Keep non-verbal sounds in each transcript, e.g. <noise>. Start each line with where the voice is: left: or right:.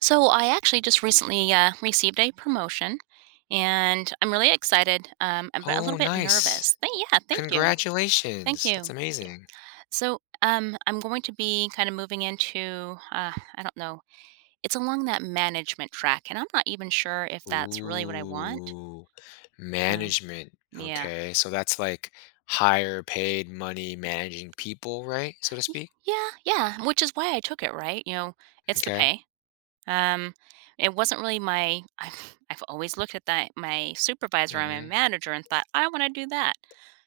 right: So I actually just recently received a promotion, and I'm really excited, but a little
left: Oh,
right: bit
left: nice.
right: nervous. Yeah, thank you, thank
left: Congratulations. That's
right: you, thank you.
left: amazing.
right: So I'm going to be kind of moving into, I don't know, it's along that management track, and I'm not even sure if that's really what I want.
left: Ooh,
right: Um,
left: management.
right: yeah,
left: Okay. So that's like higher paid money managing people, right? So to
right: Y-
left: speak.
right: yeah. Which is why I took it, right? It's the
left: Okay.
right: pay. Um, it wasn't really my. <laughs> I've always looked at that my supervisor
left: Hmm.
right: and my manager and thought I want to do that.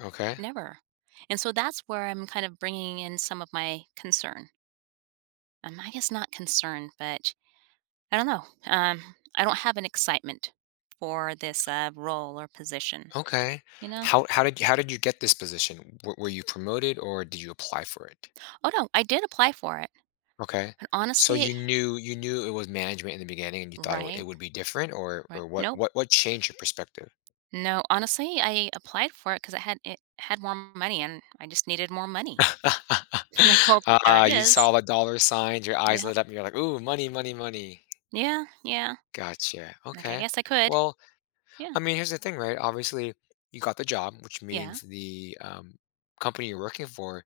left: Okay.
right: Never. And so that's where I'm kind of bringing in some of my concern. I guess not concern, but I don't know. I don't have an excitement for this role or position,
left: Okay.
right: you know?
left: How did you get this position? Were you promoted or did you apply for it?
right: Oh, no, I did apply for it.
left: Okay.
right: But
left: So
right: honestly,
left: you knew it was management in the beginning and you thought it, w-
right: right,
left: it would be different? Or
right: right.
left: or what
right: Nope.
left: what what changed your perspective?
right: No, honestly, I applied for it because it had more money and I just needed more money.
left: <laughs>
right: <laughs> Like, well, there
left: Ah,
right: it
left: you
right: is.
left: saw the dollar signs, your eyes
right: Yeah.
left: lit up, and you're like, "Ooh, money, money, money."
right: Yeah. Yeah.
left: Gotcha.
right: Like I
left: Okay.
right: guess I could.
left: Well,
right: Yeah.
left: I mean, here's the thing, right? Obviously, you got the job, which
right: Yeah.
left: means the company you're working for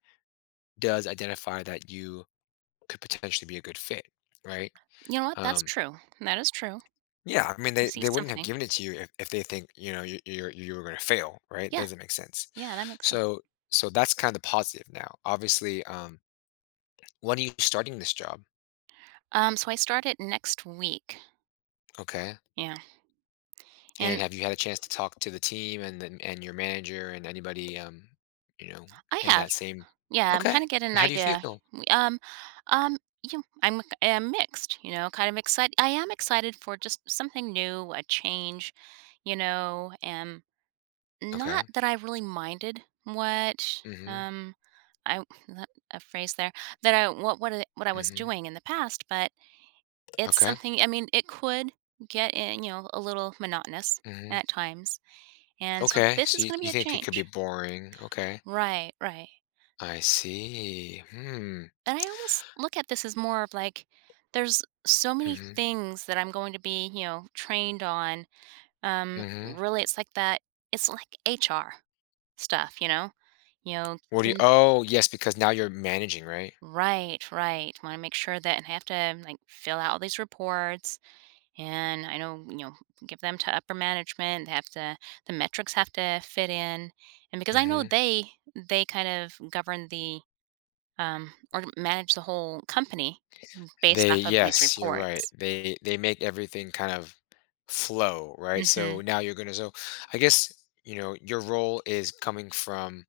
left: does identify that you could potentially be a good fit, right?
right: You know what? That's
left: Um,
right: true. That is true.
left: yeah, I mean,
right: I
left: they,
right: see
left: they wouldn't have
right: something.
left: given it to you if they think, you, you were going to fail, right?
right: Yeah,
left: Doesn't make sense.
right: yeah, that makes sense.
left: So, so that's kind of positive now. Obviously, when are you starting this job?
right: So I start it next week.
left: Okay.
right: Yeah,
left: And
right: and
left: have you had a chance to talk to the team and then and your manager and anybody, you know,
right: I
left: in
right: have.
left: that same—
right: Yeah, I'm
left: Okay.
right: kind of getting an
left: How do you
right: idea.
left: feel?
right: We- Um, um, you know, I'm mixed. You know, kind of excited. I am excited for just something new, a change. You know, and not
left: Okay.
right: that I really minded what
left: Mhm.
right: I that- a phrase there that I what I was
left: Mhm.
right: doing in the past, but it's
left: Okay.
right: something. I mean, it could get in. You know, a little monotonous
left: Mhm.
right: at times. And so
left: Okay.
right: this
left: So
right: is
left: you,
right: going to
left: you
right: be a
left: think it could be
right: change.
left: boring. Okay.
right: Right, right.
left: I see. Hmm.
right: And I almost look at this as more of like there's so many
left: Mhm.
right: things that I'm going to be, you know, trained on.
left: Mhm.
right: Really it's like that it's like HR stuff, you know. You know,
left: What do you—
right: keeping
left: Oh, yes, because now you're managing, right?
right: right, right. Want to make sure that and I have to like fill out all these reports and I know, you know, give them to upper management. They have to the metrics have to fit in. And because I know
left: Mhm.
right: they kind of govern the or manage the whole company based
left: They—
right: off of these
left: yes, you're right.
right: reports.
left: They make everything kind of flow, right? So
right: Hmm.
left: now you're going to, so I guess, you know, your role is coming from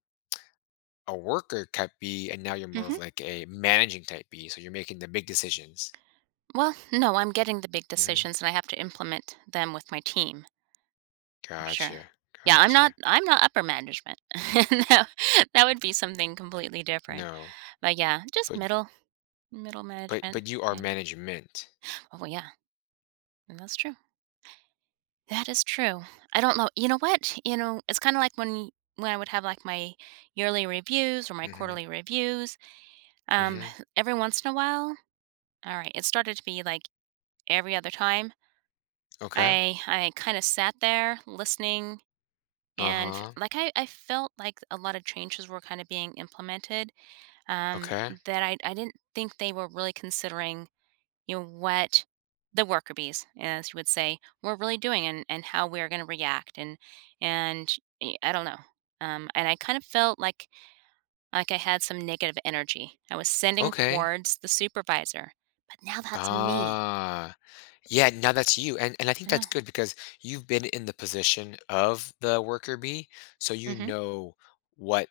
left: a worker type B, and now you're more of
right: Hmm.
left: like a managing type B, so you're making the big decisions.
right: Well, no, I'm getting the big
left: Hmm.
right: decisions and I have to implement them with my team for sure.
left: Gotcha, gotcha.
right: I'm not upper management. <laughs> that, that would be something completely different.
left: No,
right: But yeah, just
left: but
right: middle
left: but
right: management.
left: but you are
right: And,
left: management.
right: oh well, yeah, and that's true. That is true. I don't know. You know what? You know, it's kind of like when I would have like my yearly reviews or my
left: Mm-hmm.
right: quarterly reviews. Um,
left: Mm-hmm.
right: every once in a while, alright, it started to be, like, every other time.
left: Okay.
right: I kinda sat there listening and f
left: Uh-huh.
right: like, I felt like a lot of changes were kinda being implemented, um,
left: Okay.
right: that I didn't think they were really considering, you know, what the worker bees, as you would say, were really doing and how we're gonna react and I don't know. And I kind of felt like I had some negative energy I was sending
left: Okay.
right: towards the supervisor, but now that's me.
left: Ah. Yeah, now that's you. And I think
right: I know.
left: that's good because you've been in the position of the worker bee, so
right: Mhm.
left: what,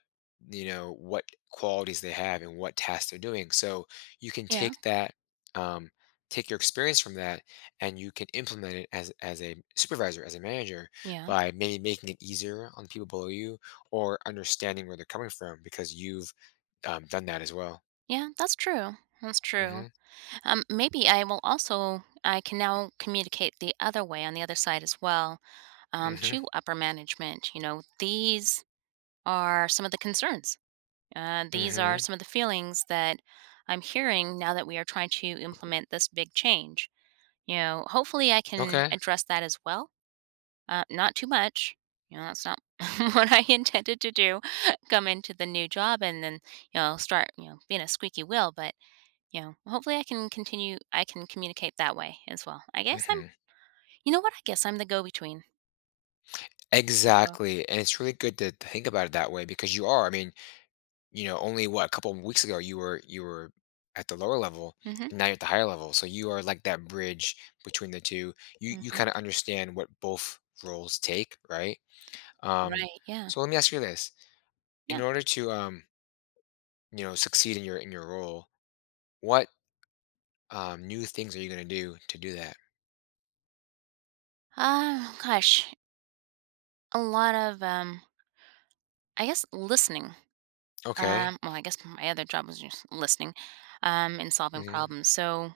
left: you know, what qualities they have and what tasks they're doing. So you can
right: Yeah.
left: take that, um, take your experience from that and you can implement it as a supervisor, as a manager,
right: Yeah.
left: by maybe making it easier on the people below you or understanding where they're coming from because you've done that as well.
right: Yeah, that's true. That's true.
left: Mm-hmm.
right: Maybe I will also I can now communicate the other way on the other side as well
left: Mm-hmm.
right: to upper management. You know, these are some of the concerns. These are
left: Mm-hmm.
right: some of the feelings that I'm hearing now that we are trying to implement this big change. You know, hopefully I can
left: Okay.
right: address that as well. Not too much. You know, that's not <laughs> what I intended to do. <laughs> Come into the new job and then you know start you know being a squeaky wheel, but yeah. Well, hopefully I can continue I can communicate that way as well. I guess I'm
left: Mm-hmm.
right: you know what? I guess I'm the go-between for both.
left: Exactly, and it's really good to think about it that way because you are. I mean, you know, only what a couple of weeks ago you were at the lower level,
right: Mhm.
left: and now you're at the higher level. So you are like that bridge between the two. You
right: Mhm.
left: kind of understand what both roles take, right? Um,
right: Right. Yeah.
left: so let me ask you this: in
right: Yeah.
left: order to you know, succeed in your role, what new things are you going to do that?
right: Gosh, a lot of, I guess listening.
left: Okay.
right: Well, I guess my other job was just listening, and solving
left: Hmm.
right: problems. So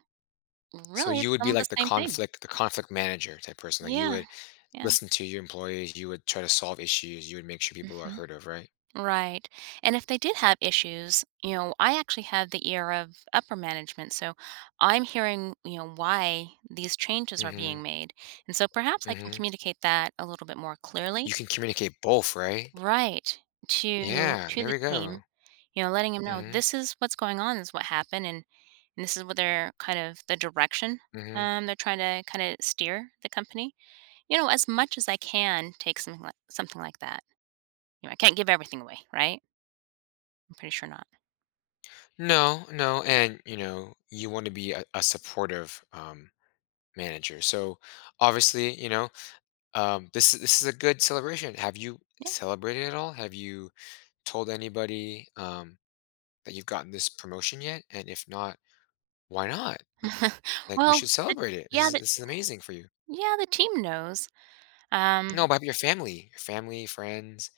left: So
right: really
left: you
right: it's
left: would
right: some
left: be
right: of the
left: like
right: same thing.
left: the conflict manager type person. Like you
right: Yeah.
left: would
right: Yeah.
left: listen to your employees, you would try to solve issues, you would make sure people are
right: Mhm.
left: heard of, right?
right: Right. And if they did have issues, you know, I actually have the ear of upper management. So I'm hearing, you know, why these changes are
left: Mhm,
right: being made. And so perhaps I can
left: mhm.
right: communicate that a little bit more clearly.
left: You can communicate both, right?
right: Right. To
left: Yeah,
right: to
left: there
right: the
left: we go.
right: team, you know, letting them know
left: Mhm,
right: this is what's going on, this is what happened and this is what they're kind of the direction
left: mhm.
right: they're trying to kind of steer the company. You know, as much as I can take something like that. You know, I can't give everything away, right? I'm pretty sure not.
left: No, no, and, you know, you wanna be a supportive, manager, so, obviously, you know, this is a good celebration. Have you celebrated at all? Have you told anybody, that you've gotten this promotion yet? And if not, why not?
right: <laughs>
left: Like, we
right: Well,
left: should
right: the
left: celebrate it.
right: yeah, the
left: This is amazing for you.
right: yeah, the team knows.
left: No,
right: Um,
left: about your family, friends,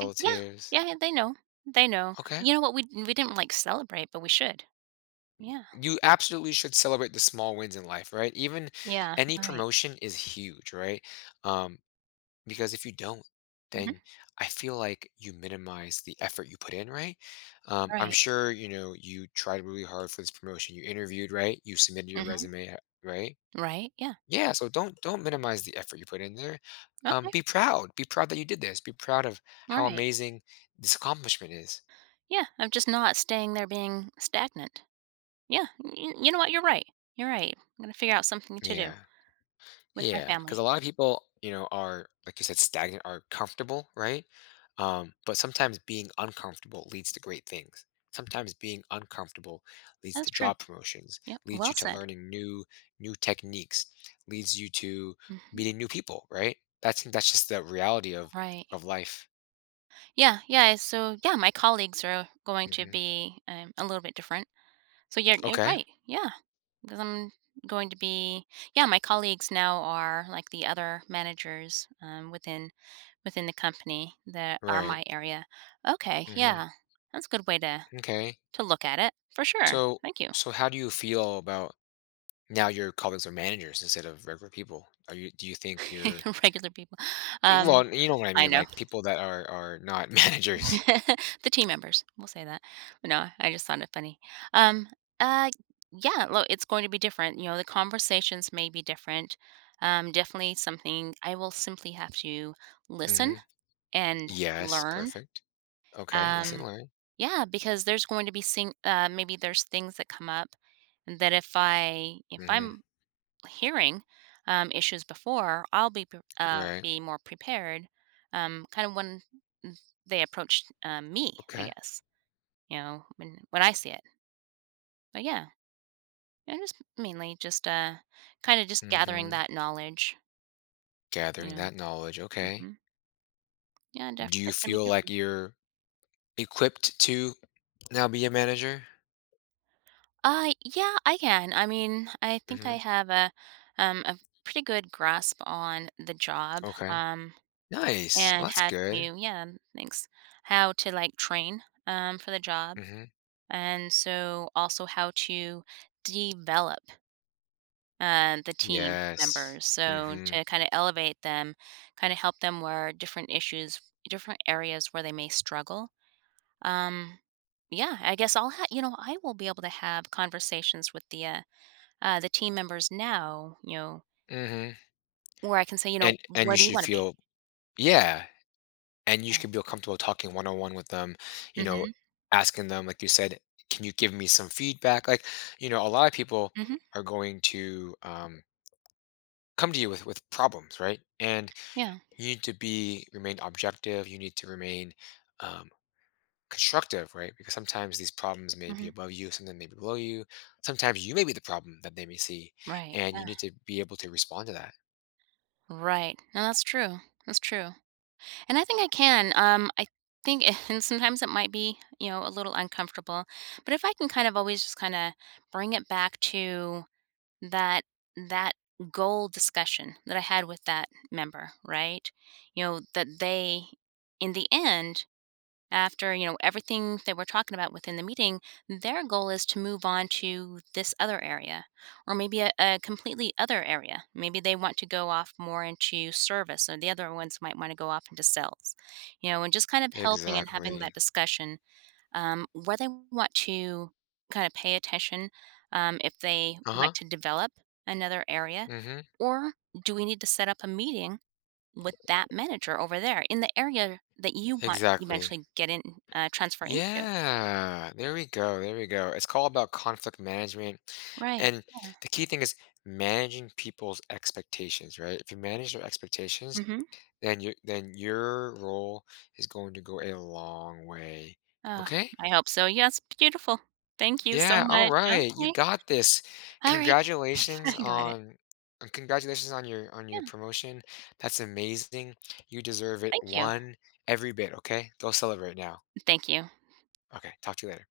right: I yeah, yeah, yeah, they know, they know.
left: Okay.
right: You know what? We didn't, like, celebrate, but we should. Yeah.
left: You absolutely should celebrate the small wins in life, right? Even
right: Yeah,
left: any
right: right.
left: promotion is huge, right? Um, because if you don't,
right: Mhm,
left: then I feel like you minimize the effort you put in, right? I'm
right: right.
left: sure, you know, you tried really hard for this promotion. You interviewed, right? You submitted your
right: Mhm,
left: resume, right?
right: right, yeah.
left: Yeah, so don't minimize the effort you put in there.
right: Okay,
left: Be proud. Be proud that you did this. Be proud of how
right: right.
left: amazing this accomplishment is.
right: Yeah, I'm just not staying there being stagnant. Yeah, y you know what? You're right, you're right. I'm gonna figure out something to do
left: Yeah.
right: with my
left: Yeah, because
right: family.
left: a lot of people, you know, are like you said, stagnant, are comfortable, right? But sometimes being uncomfortable leads to great things. Sometimes being uncomfortable leads
right: That's
left: to
right: true.
left: job promotions,
right: Yep,
left: leads
right: well
left: you to
right: said.
left: learning new new techniques, leads you to
right: Mhm,
left: meeting new people, right? That's just the reality
right: right.
left: of life.
right: Yeah, yeah, so, yeah, my colleagues are going to
left: Hmm.
right: be, a little bit different. So you're
left: Okay,
right: right. Yeah. Because I'm going to be yeah, my colleagues now are like the other managers within within the company that are
left: right.
right: my area. Okay,
left: Hmm.
right: yeah. That's a good way
left: Okay.
right: to look at it for sure.
left: So
right: Thank you.
left: so how do you feel about now your colleagues are managers instead of regular people? Are you— do you think you're—
right: <laughs> Regular people.
left: Y—
right: Um
left: well, you know what I
right: I
left: mean,
right: know.
left: like, people that are not <laughs>
right: <laughs>
left: managers.
right: The team members, we'll say that. No, I just found it funny. Um, uh, yeah, look, it's going to be different. You know, the conversations may be different. Definitely something I will simply have to listen
left: Mhm.
right: and
left: Yes,
right: learn.
left: perfect. Okay, listen,
right: Um,
left: learn.
right: yeah, because there's going to be maybe there's things that come up that if I if
left: Mhm.
right: I'm hearing issues before, I'll be
left: Right.
right: be more prepared. Kind of when they approach me, I
left: Okay.
right: guess. You know, when I see it. But yeah, you know, just mainly just kind of just gathering
left: Mhm.
right: that knowledge. You
left: Gathering
right: know,
left: that knowledge, okay.
right: hmm yeah,
left: Do you
right: it's gonna be
left: feel like
right: different.
left: you're equipped to now be a manager?
right: Yeah, I can. I mean, I think
left: Mhm.
right: I have a a pretty good grasp on the job.
left: Okay. Nice. Well,
right: And
left: that's
right: how to
left: good.
right: yeah, thanks. How to like train for the job
left: Mhm.
right: and so also how to develop the team
left: Yes.
right: members. So
left: Mhm.
right: to kind of elevate them, kind of help them where different issues, different areas where they may struggle. Um, yeah, I guess you know I will be able to have conversations with the team members now. You know
left: Mhm.
right: where I can say you know
left: And
right: where
left: you
right: do you
left: should
right: want to be.
left: feel— yeah. And you
right: Oh.
left: should feel comfortable talking one on one with them, you know,
right: Mhm.
left: asking them, like you said, can you give me some feedback? Like, you know, a lot of people
right: Mhm.
left: are going to come to you with problems, right? And
right: Yeah.
left: you need to be— remain objective. You need to remain um, constructive, right? Because sometimes these problems may be
right: Mhm.
left: above you, sometimes may be below you. Sometimes you may be the problem that they may see,
right: Right.
left: and you
right: Yeah.
left: need to be able to respond to that.
right: Right. No, that's true. That's true. And I think I can. I think, <laughs> and sometimes it might be, you know, a little uncomfortable, but if I can kind of always just kind of bring it back to that that goal discussion that I had with that member, right? You know, that they, in the end, after you know everything that we're talking about within the meeting their goal is to move on to this other area or maybe a completely other area maybe they want to go off more into service or the other ones might want to go off into sales you know and just kind of helping and having that
left: Exactly.
right: discussion where they want to kind of pay attention, if they
left: Uh
right: would
left: huh.
right: like to develop another area
left: Mm-hmm.
right: or do we need to set up a meeting with that manager over there in the area that you want to
left: Exactly.
right: eventually get in, transfer into.
left: Yeah, there we go, there we go. It's all about conflict management.
right: Right.
left: And the key thing is managing people's expectations, right? If you manage their expectations,
right: Yeah. Mhm.
left: then you— then your role is going to go a long way.
right: Oh,
left: Okay?
right: I hope so. Yes, beautiful. Thank you so
left: Yeah, all
right: much.
left: right. You
right: Okay.
left: got this.
right: All right. <laughs>
left: Congratulations
right: I got it.
left: on— congratulations on your
right: Yeah.
left: promotion. That's amazing. You deserve it—
right: Thank you.
left: one every bit, okay? Go celebrate now.
right: Thank you.
left: Okay, talk to you later.